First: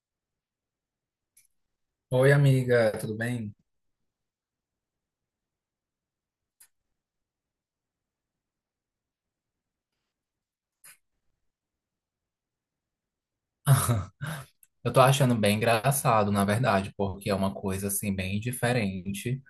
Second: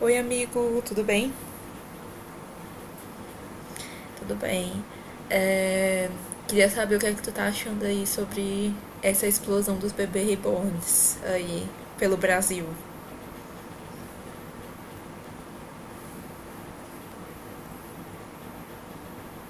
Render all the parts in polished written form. Oi, amigo, tudo bem? Oi, amiga, tudo bem? Tudo bem. É, Queria saber o que é que tu tá achando aí sobre essa explosão dos bebês reborns aí pelo Brasil. Eu tô achando bem engraçado, na verdade, porque é uma coisa assim bem diferente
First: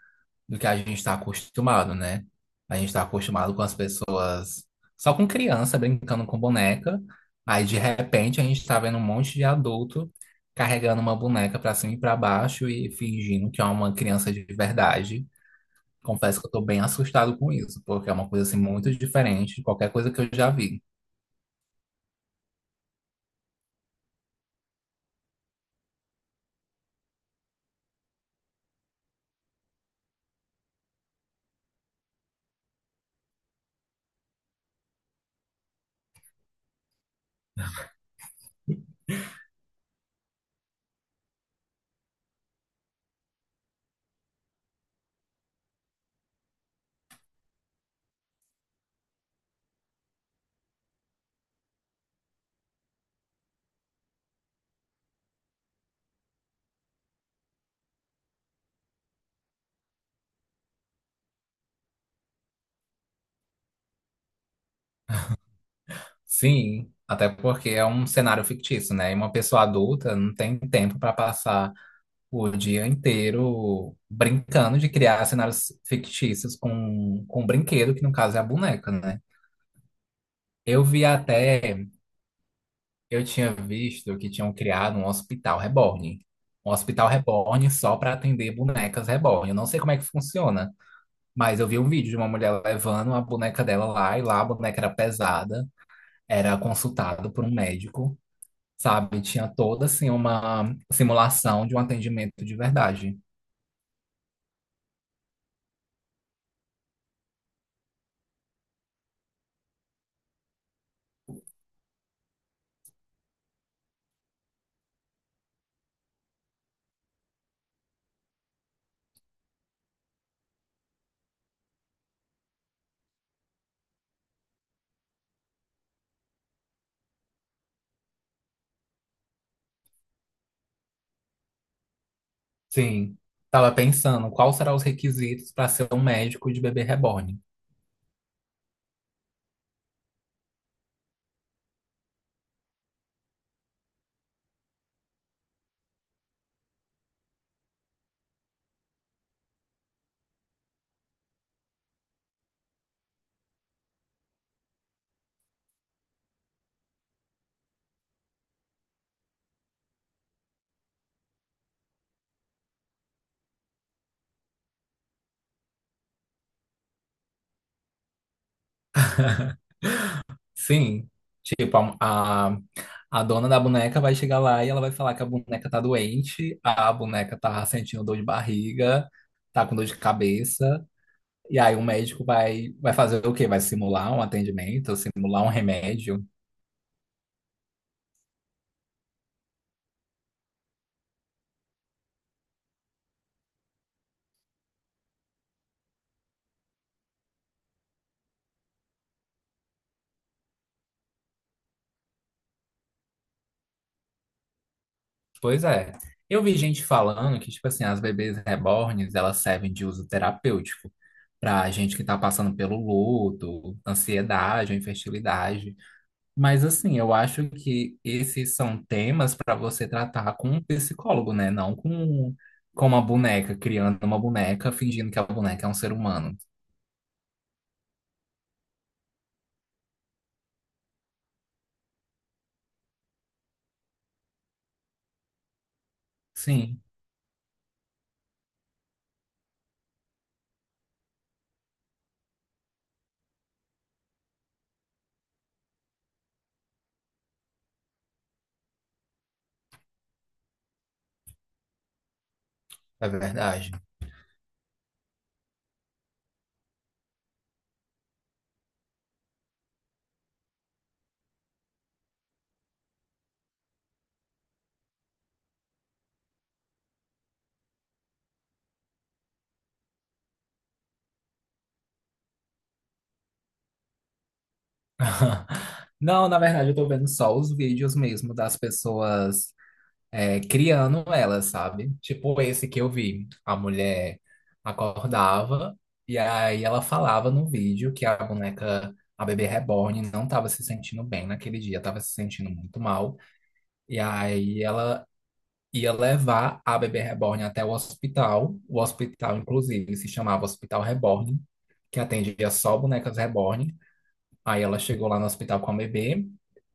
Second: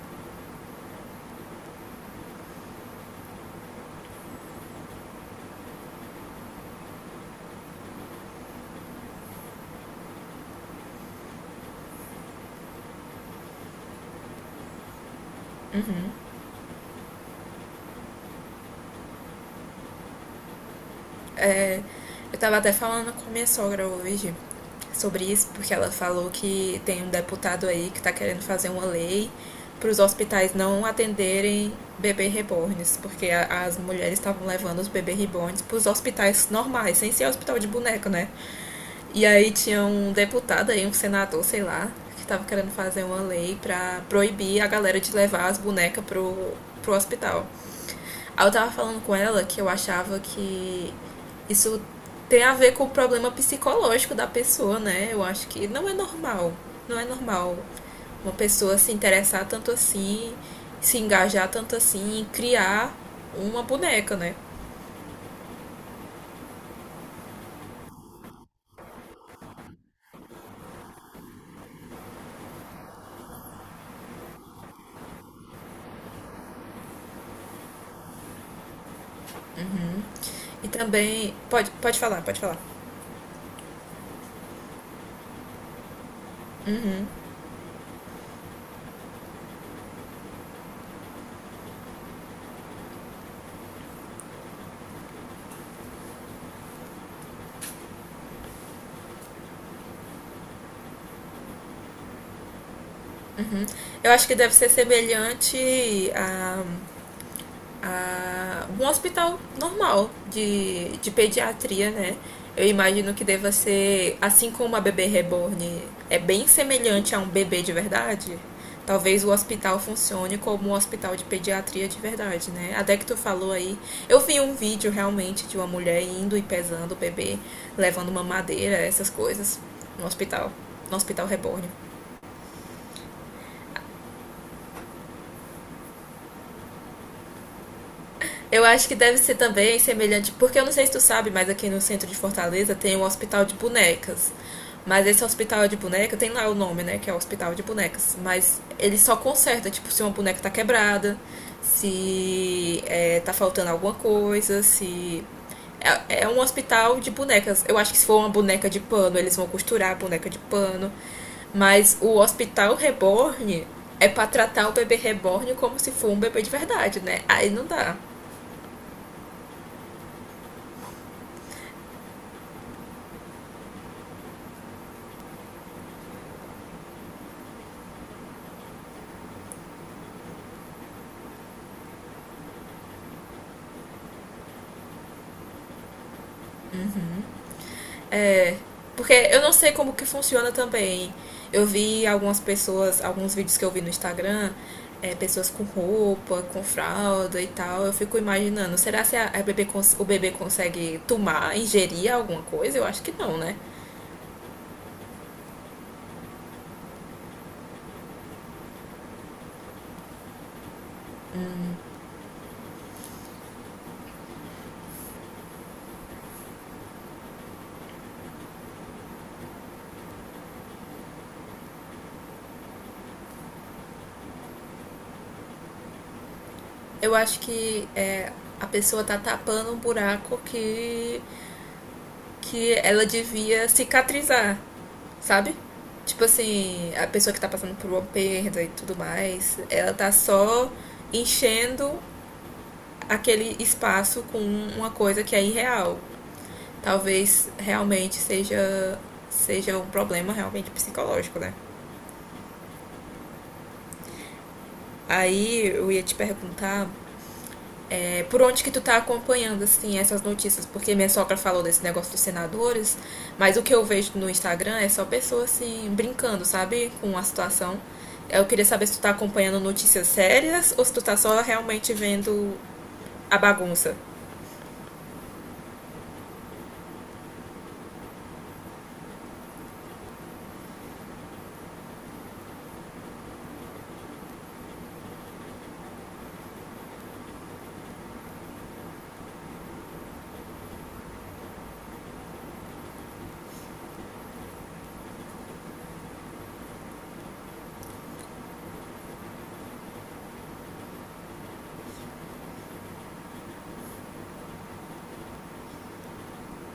do que a gente está acostumado, né? A gente está acostumado com as pessoas só com criança brincando com boneca, aí de repente a gente tá vendo um monte de adulto carregando uma boneca pra cima e pra baixo e fingindo que é uma criança de verdade. Confesso que eu tô bem assustado com isso, porque é uma coisa assim muito diferente de qualquer coisa que eu já vi. É, eu tava até falando com minha sogra hoje sobre isso, porque ela falou que tem um deputado aí que tá querendo fazer uma lei para os hospitais não atenderem bebê reborns, porque as mulheres estavam levando os bebê reborns para os hospitais normais, sem ser hospital de boneco, né? E aí tinha um deputado aí, um senador, sei lá, que tava querendo fazer uma lei pra proibir a galera de levar as bonecas pro hospital. Aí eu tava falando com ela que eu achava que isso tem a ver com o problema psicológico da pessoa, né? Eu acho que não é normal. Não é normal uma pessoa se interessar tanto assim, se engajar tanto assim, em criar uma boneca, né? Sim, até porque é um cenário fictício, né? E uma pessoa adulta não tem tempo para passar o dia inteiro brincando de criar cenários fictícios com um brinquedo, que no caso é a boneca, né? E Eu vi também. Pode, até, pode falar, pode falar. eu tinha visto que tinham criado um hospital reborn. Um hospital reborn só para atender bonecas reborn. Eu não sei como é que funciona, mas eu vi um vídeo de uma mulher levando a boneca dela lá, e lá a boneca era pesada, era consultado por um médico. Sabe? Tinha toda assim uma simulação de um atendimento de verdade. Eu acho que deve ser semelhante a um hospital normal de pediatria, né? Eu imagino que deva ser, assim como a bebê reborn é bem semelhante a um bebê de verdade, talvez o hospital funcione como um hospital de pediatria de verdade, né? Até que tu falou aí, eu vi um vídeo realmente de uma mulher indo e pesando o bebê, levando uma madeira, essas coisas, no hospital, no hospital reborn. Sim. Tava pensando quais serão os requisitos para ser um médico de bebê reborn. Eu acho que deve ser também semelhante, porque eu não sei se tu sabe, mas aqui no centro de Fortaleza tem um hospital de bonecas. Mas esse hospital de boneca, tem lá o nome, né? Que é o hospital de bonecas. Mas ele só conserta, tipo, se uma boneca tá quebrada, se é, tá faltando alguma coisa, se. É, é um hospital de bonecas. Eu acho que se for uma boneca de pano, eles vão costurar a boneca de pano. Mas o hospital reborn é pra tratar o bebê reborn como se for um bebê de verdade, né? Aí não dá. Sim, tipo, a dona da boneca vai chegar lá e ela vai falar que a boneca tá doente, a boneca tá sentindo dor de barriga, tá com dor de cabeça, e aí o médico vai fazer o quê? Vai simular um atendimento, simular um remédio. É, porque eu não sei como que funciona também. Eu vi algumas pessoas, alguns vídeos que eu vi no Instagram, pessoas com roupa, com fralda e tal. Eu fico imaginando, será se a o bebê consegue tomar, ingerir alguma coisa? Eu acho que não, né? Pois é. Eu vi gente falando que, tipo assim, as bebês rebornes, elas servem de uso terapêutico pra gente que tá passando pelo luto, ansiedade, infertilidade. Mas, assim, eu acho que esses são temas para você tratar com um psicólogo, né? Não com uma boneca, criando uma boneca, fingindo que a boneca é um ser humano. Eu acho que a pessoa tá tapando um buraco que ela devia cicatrizar, sabe? Tipo Sim, assim, a pessoa que tá passando por uma perda e tudo mais, ela tá só enchendo aquele espaço com uma coisa que é irreal. Talvez realmente seja um problema realmente psicológico, né? é verdade. Aí eu ia te perguntar por onde que tu tá acompanhando, assim, essas notícias. Porque minha sogra falou desse negócio dos senadores, mas o que eu vejo no Instagram é só pessoas, assim, brincando, sabe? Com a situação. Eu queria saber se tu tá acompanhando notícias sérias ou se tu tá só realmente vendo a bagunça. Não, na verdade, eu tô vendo só os vídeos mesmo das pessoas criando ela, sabe? Tipo esse que eu vi. A mulher acordava e aí ela falava no vídeo que a boneca, a bebê reborn, não estava se sentindo bem naquele dia, estava se sentindo muito mal. E aí ela ia levar a bebê reborn até o hospital. O hospital, inclusive, se chamava Hospital Reborn, que atendia só bonecas reborn. Aí ela chegou lá no hospital com a bebê.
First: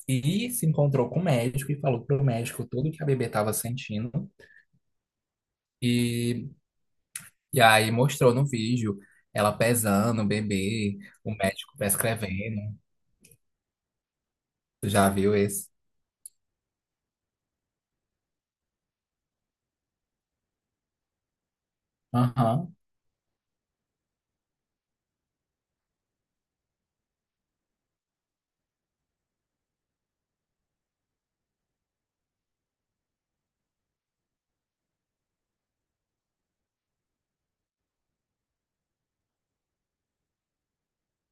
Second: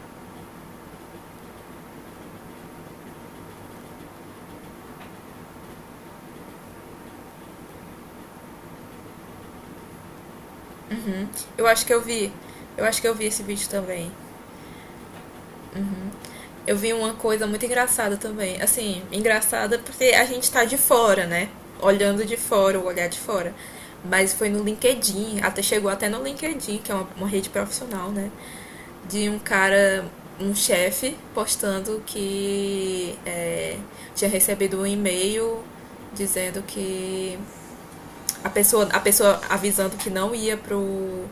E se encontrou com o médico e falou pro médico tudo que a bebê estava sentindo. E, e aí mostrou no vídeo ela pesando o bebê, o Eu médico acho que eu vi. prescrevendo. Eu acho que eu vi esse vídeo também. Tu já viu esse? Eu vi uma coisa muito engraçada também. Assim, engraçada porque a gente tá de fora, né? Olhando de Aham. fora, o olhar de fora. Mas foi no LinkedIn, até chegou até no LinkedIn, que é uma rede profissional, né? De um cara, um chefe, postando que tinha recebido um e-mail dizendo que a pessoa avisando que não ia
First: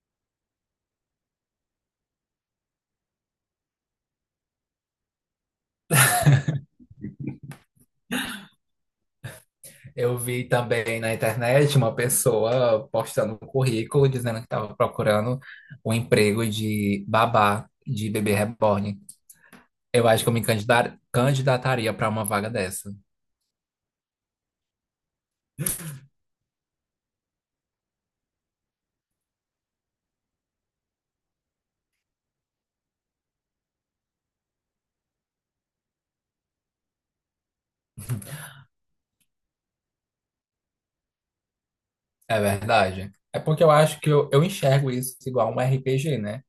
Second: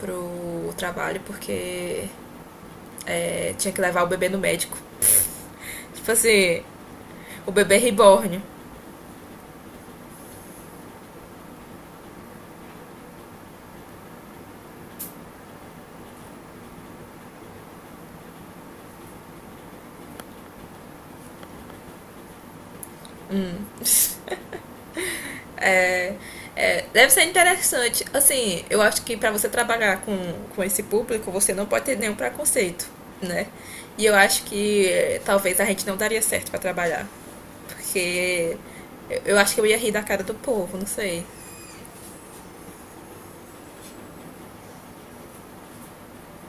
pro trabalho porque tinha que levar o bebê no médico. Tipo assim, o bebê reborn. Eu vi também na internet uma pessoa postando um currículo dizendo que estava procurando um emprego de babá de bebê reborn. Eu acho que eu candidataria para uma vaga dessa. É, deve ser interessante. Assim, eu acho que para você trabalhar com esse público, você não pode ter nenhum preconceito, né? E eu acho que talvez a gente não daria certo para trabalhar. Porque eu acho que eu ia rir da cara do povo, não sei. É verdade. É porque eu acho que eu enxergo isso igual um RPG, né?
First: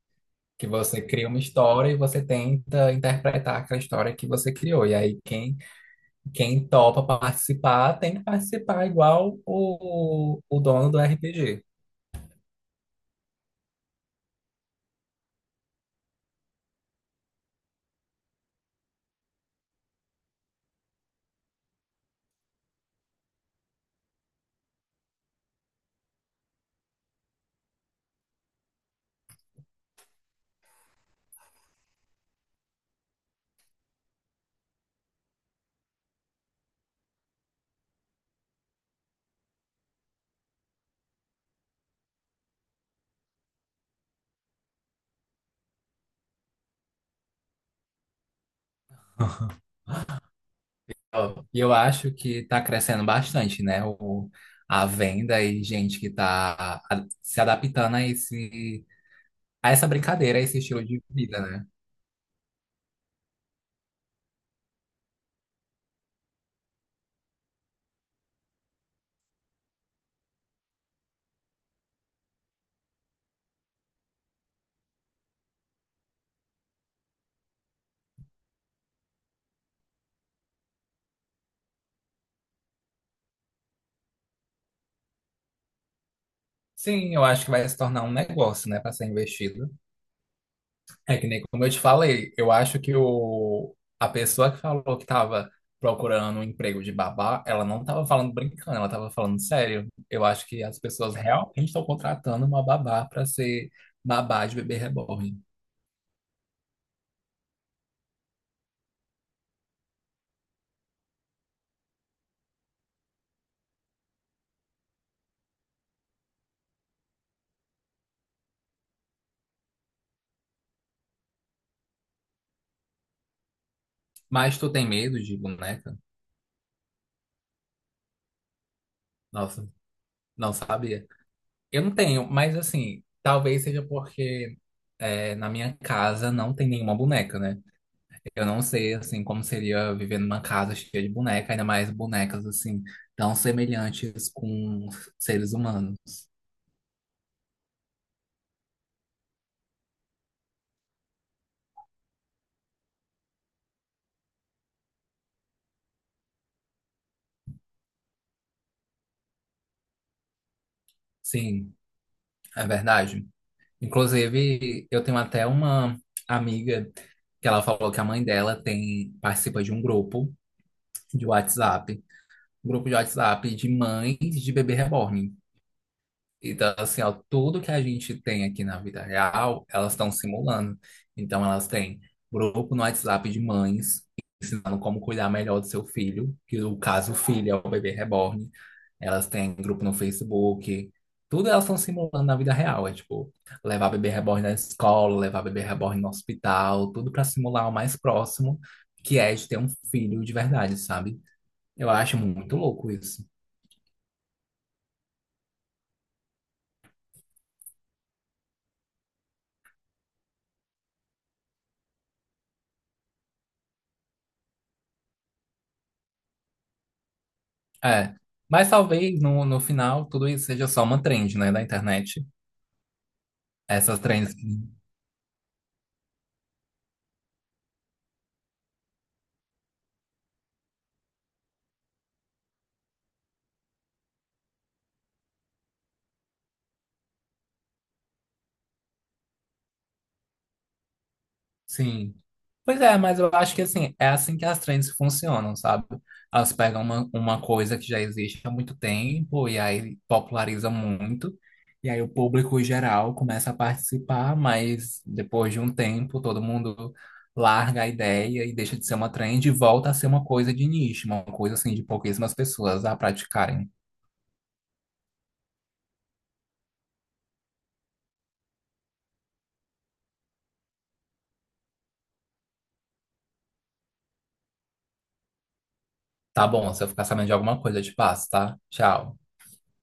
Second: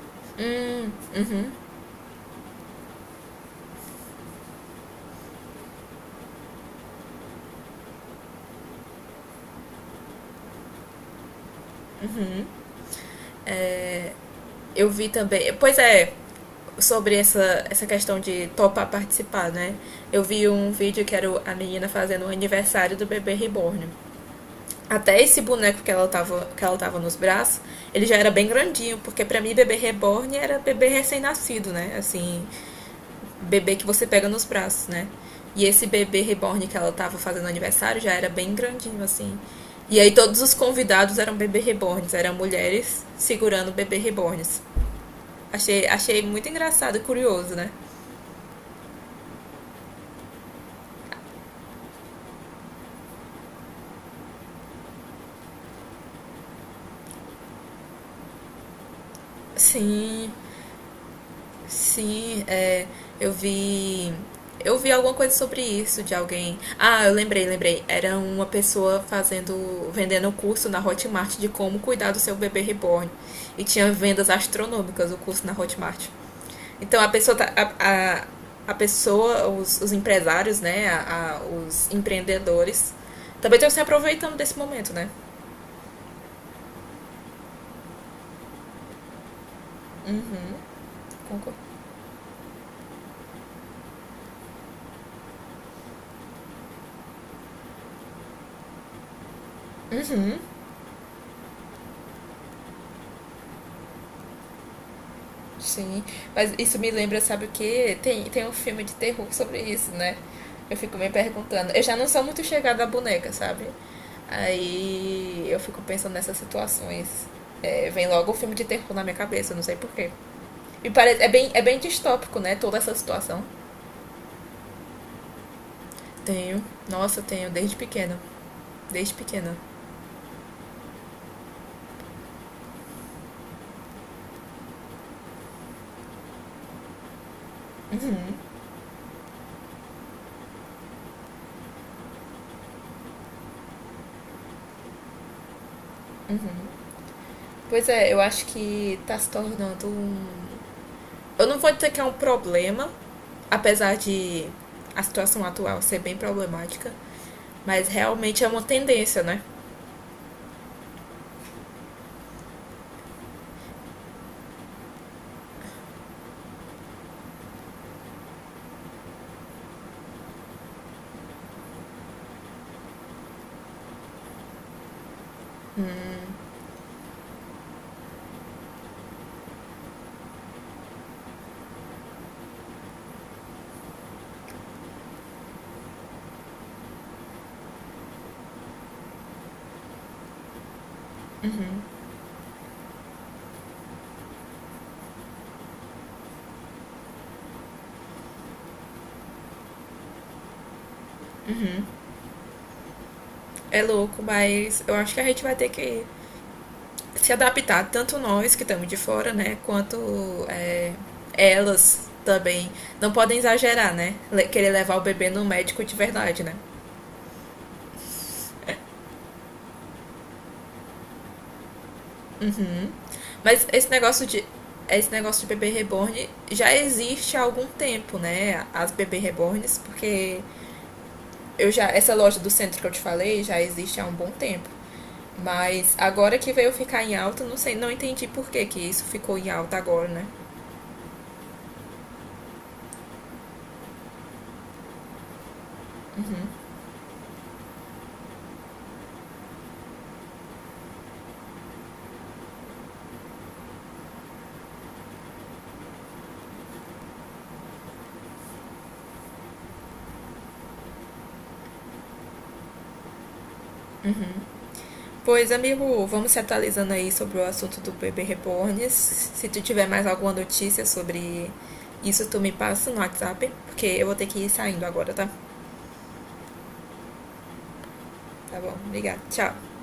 Que você cria uma história e você tenta interpretar aquela história que você criou. E aí quem topa participar tem que participar igual o dono do RPG. Eu vi também. Pois é, sobre essa questão de topar participar, né? Eu vi um vídeo que era a menina fazendo o aniversário do bebê reborn. Até esse boneco que ela tava nos braços, ele já era bem grandinho, porque para mim bebê reborn era bebê recém-nascido, né? Assim, bebê que você pega nos braços, né? E esse bebê reborn que ela tava fazendo aniversário já era bem grandinho, assim. E aí todos os convidados eram bebê reborns, eram mulheres segurando bebê reborns. Achei, achei muito engraçado e curioso, né? Ó, e eu acho que está crescendo bastante, né? O, a venda e gente que está se adaptando a a essa Sim, brincadeira, a esse estilo de vida, né? sim, é, eu vi. Eu vi alguma coisa sobre isso de alguém. Ah, eu lembrei, lembrei. Era uma pessoa fazendo, vendendo um curso na Hotmart de como cuidar do seu bebê reborn. E tinha vendas astronômicas o curso na Hotmart. Então a pessoa a pessoa, os empresários, né, os empreendedores também estão se aproveitando desse momento, né? Sim, eu acho que vai se tornar um negócio, né, para ser investido. É que nem como Concordo. eu te falei, eu acho que o, a pessoa que falou que estava procurando um emprego de babá, ela não estava falando brincando, ela estava falando sério. Eu acho que as pessoas realmente estão contratando uma babá para ser babá de bebê reborn. Sim, mas isso me lembra, sabe o quê? Tem um filme de terror sobre isso, né? Eu fico me perguntando. Eu já não sou muito chegada à boneca, sabe? Aí eu fico pensando nessas situações. É, vem logo o filme de terror na minha cabeça, eu não sei porquê. E parece, é bem distópico, né? Toda essa situação. Mas tu tem medo de boneca? Tenho. Nossa, eu tenho desde pequena. Desde pequena. Nossa, não sabia. Eu não tenho, mas assim, talvez seja porque na minha casa não tem nenhuma boneca, né? Eu não sei, assim, como seria viver numa casa cheia de boneca, ainda mais bonecas, assim, tão semelhantes com seres humanos. Pois é, eu acho que tá se tornando um. Eu não vou dizer que é um problema, apesar de a situação atual ser bem problemática, mas realmente é uma tendência, né? Sim, é verdade. Inclusive, eu tenho até uma amiga que ela falou que a mãe dela tem, participa de um grupo de WhatsApp, um grupo de WhatsApp de mães de bebê reborn. Então, assim, ó, tudo que a gente tem aqui na vida real, elas estão simulando. Então, elas têm grupo no WhatsApp de mães, ensinando como cuidar melhor do seu filho, que no caso o filho é o bebê reborn. Elas têm grupo no Facebook. Tudo elas estão simulando na vida real. É tipo, levar bebê reborn na escola, levar bebê reborn no hospital, tudo para simular o mais próximo que é de ter um filho de verdade, sabe? Eu acho muito louco isso. É louco, mas eu acho que a gente vai ter que se adaptar, tanto nós que estamos de fora, né? Quanto é, elas também. Não podem exagerar, né? Querer levar o bebê no médico de verdade, né? É. Mas talvez no final tudo isso seja só uma trend, né, da internet. Mas esse Essas negócio trends. de. Que- Esse negócio de bebê reborn já existe há algum tempo, né? As bebê reborns, porque eu já essa loja do centro que eu te falei já existe há um bom tempo. Mas agora que veio ficar em alta, não sei, não entendi por que que isso ficou em alta agora, né? Sim. Pois é, mas eu acho que assim, é assim que as trends funcionam, sabe? Elas pegam uma coisa que já existe há muito tempo e aí populariza muito. E aí o público geral começa a participar, mas depois de um tempo todo mundo larga a ideia e deixa de ser uma trend e volta a ser uma coisa de nicho, uma coisa assim de pouquíssimas pessoas a praticarem. Pois, amigo, vamos se atualizando aí sobre o assunto do bebê reborn. Se tu tiver mais alguma notícia sobre isso, tu me passa no WhatsApp, porque eu vou ter que ir saindo agora, tá? Tá bom, se eu ficar sabendo de alguma coisa, eu te passo, tá? Tá bom, Tchau. obrigada. Tchau.